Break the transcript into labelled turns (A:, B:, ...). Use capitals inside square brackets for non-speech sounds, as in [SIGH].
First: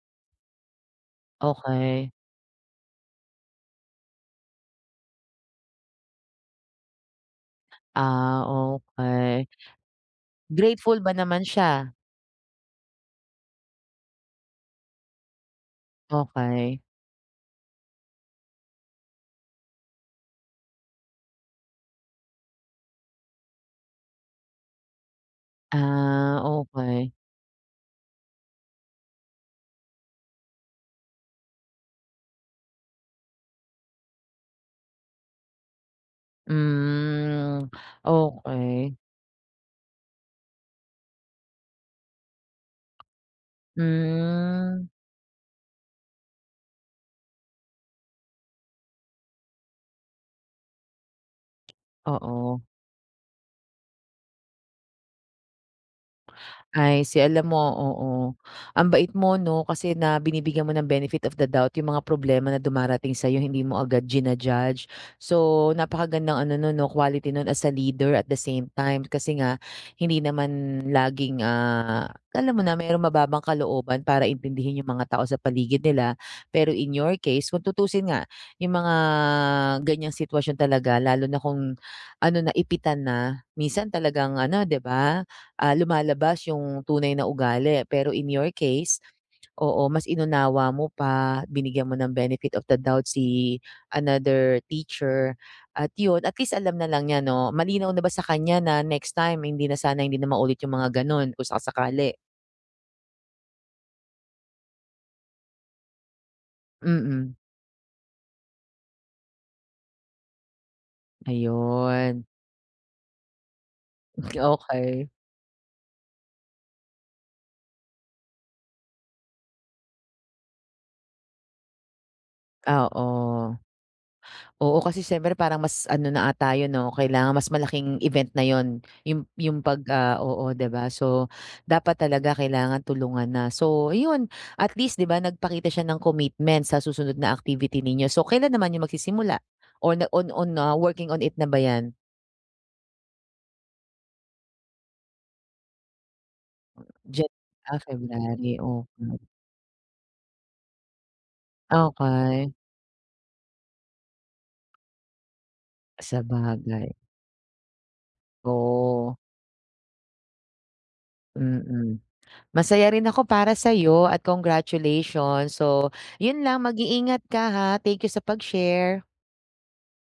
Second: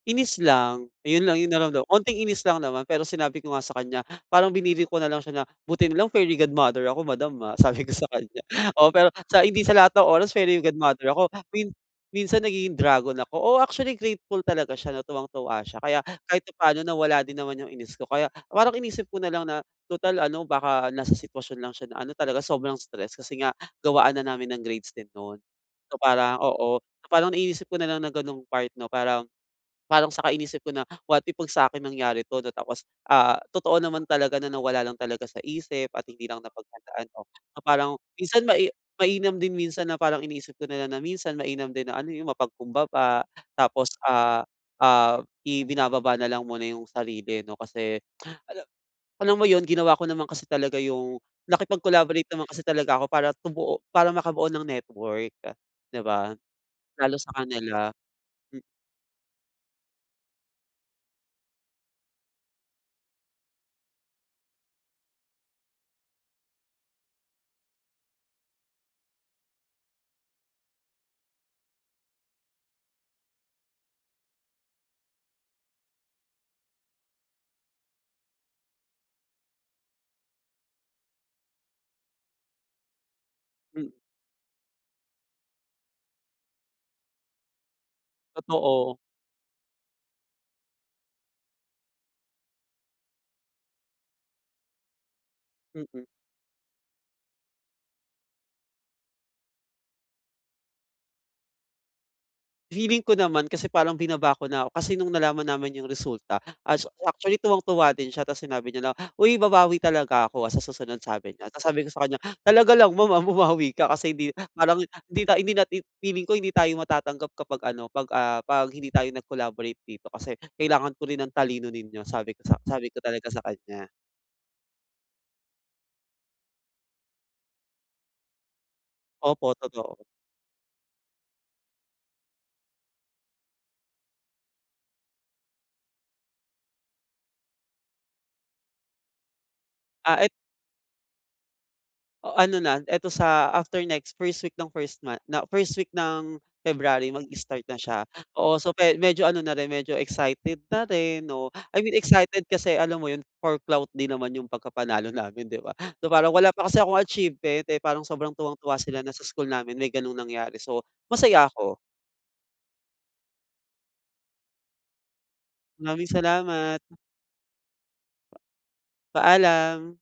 A: Inis lang, ayun lang 'yung naramdam
B: Okey.
A: konting inis lang naman, pero sinabi ko nga sa kanya parang biniro ko na lang siya na, "buti nalang fairy godmother ako madam, ah." sabi ko sa kanya,
B: Ah,
A: oo, pero
B: okey.
A: hindi sa lahat ng oras fairy
B: Grateful ba
A: godmother ako
B: naman
A: min
B: siya?
A: minsan nagiging dragon ako. Oo, actually grateful talaga siya na tuwang-tuwa siya kaya kahit
B: Okey.
A: papa'no nawala din naman 'yung inis ko kaya parang inisip ko na lang na, tutal ano baka nasa sitwasyon lang siya na ano talaga sobrang stress kasi nga gawaan na namin ng grades din no'n. So
B: Ah,
A: parang, oo, so
B: okey.
A: parang inisip ko na lang ng gano'ng part 'no, parang parang saka inisip ko na what if 'pag sa'kin nangyari 'to na tapos, ah, totoo naman talaga na nawala lang talaga sa isip at hindi lang napaghandaan 'no. So
B: Hmm,
A: parang minsan mai
B: okey.
A: mainam din minsan na parang iniisip ko na lang na minsan mainam din na ano 'yung mapagkumbaba tapos, ah
B: Hmm.
A: ah ibinababa nalang muna 'yung sarili ano kasi [SMACKS LIPS] ala alam mo 'yun ginawa ko naman kasi talaga 'yung nakipag-collaborate naman kasi
B: Oo.
A: talaga ako para tumuo para makabuo ng network, di ba?
B: I
A: Lalo
B: see.
A: sa
B: Alam mo,
A: kanila.
B: oo,
A: M
B: ang bait mo 'no, kasi na binibigyan mo ng benefit of the doubt 'yung mga problema na dumarating sa'yo hindi mo agad jina-judge. So napakagandang ano nun 'no, quality nun as a leader at the same time, kasi nga hindi naman laging, ah, alam mo na marong mababang kalooban para intindihin 'yung mga tao sa paligid nila, pero in your case, kung tutusin nga yung mga ganyang sitwasyon talaga lalo na kung ano na ipitan na minsan
A: Hmm.
B: talagang ano di ba, ah, lumalabas yung tunay na ugali. Pero in your
A: Totoo.
B: case, oo, mas inunawa mo pa binigyan mo ng benefit of the doubt si another teacher at
A: Mm.
B: yun at least alam na lang niya 'no, malinaw na ba sa kanya na next time hindi na sana hindi na maulit 'yung mga gano'n kung sakasakali?
A: Feeling ko naman kasi parang binaba ko na ako, kasi no'ng nalaman namin 'yung resulta as
B: Mm.
A: actually tuwang-tuwa din siya tapos sinabi niya na, "Uy babawi talaga ako ah, sa susunod" sabi niya, tapos sabi ko sa kanya,
B: Ayun.
A: "Talaga lang maam, ah, bumawi ka kasi hindi
B: Hmm,
A: parang
B: okey.
A: hindi ta hindi natin feeling ko hindi tayo matatanggap kapag ano 'pag, ah, 'pag hindi tayo nag-collaborate dito kasi kailangan ko rin ang talino ninyo" sabi ko sak sabi
B: Oo.
A: ko talaga sa kaniya.
B: Oo kasi siyempre parang mas ano na ata 'yun 'no kailangan mas malaking event na 'yun. 'Yung
A: Opo,
B: 'yung 'pag,
A: totoo.
B: ah oo, di ba? So dapat talaga kailangan tulungan na, so 'yun at least di ba, nagpakita siya ng commitment sa susunod na activity ninyo. So kailan naman 'yung magsisimula, o na
A: Ah,
B: on
A: it
B: on ah, working on it na ba 'yan?
A: O ano na ito sa after next 1st week ng 1st month na 1st week ng February
B: Ja
A: mag-start na
B: ah,
A: siya.
B: February,
A: Oo, so pe
B: okey.
A: medyo ano na rin medyo excited na rin, oo. I mean excited
B: Okey.
A: kasi alam mo 'yun for clout din naman 'yong pagkapanalo namin 'di ba, so parang wala pa kasi
B: Sabagay.
A: akong achievement, eh, kaya parang sobrang tuwang-tuwa sila na
B: Oh.
A: sa school namin may gano'ng nangyari, so masaya ako.
B: Mm, masaya rin ako para sa'yo at congratulations. So
A: Maraming
B: 'yun lang
A: salamat!
B: mag-iingat ka, ha. Thank you, sa pag-share.
A: Paalam!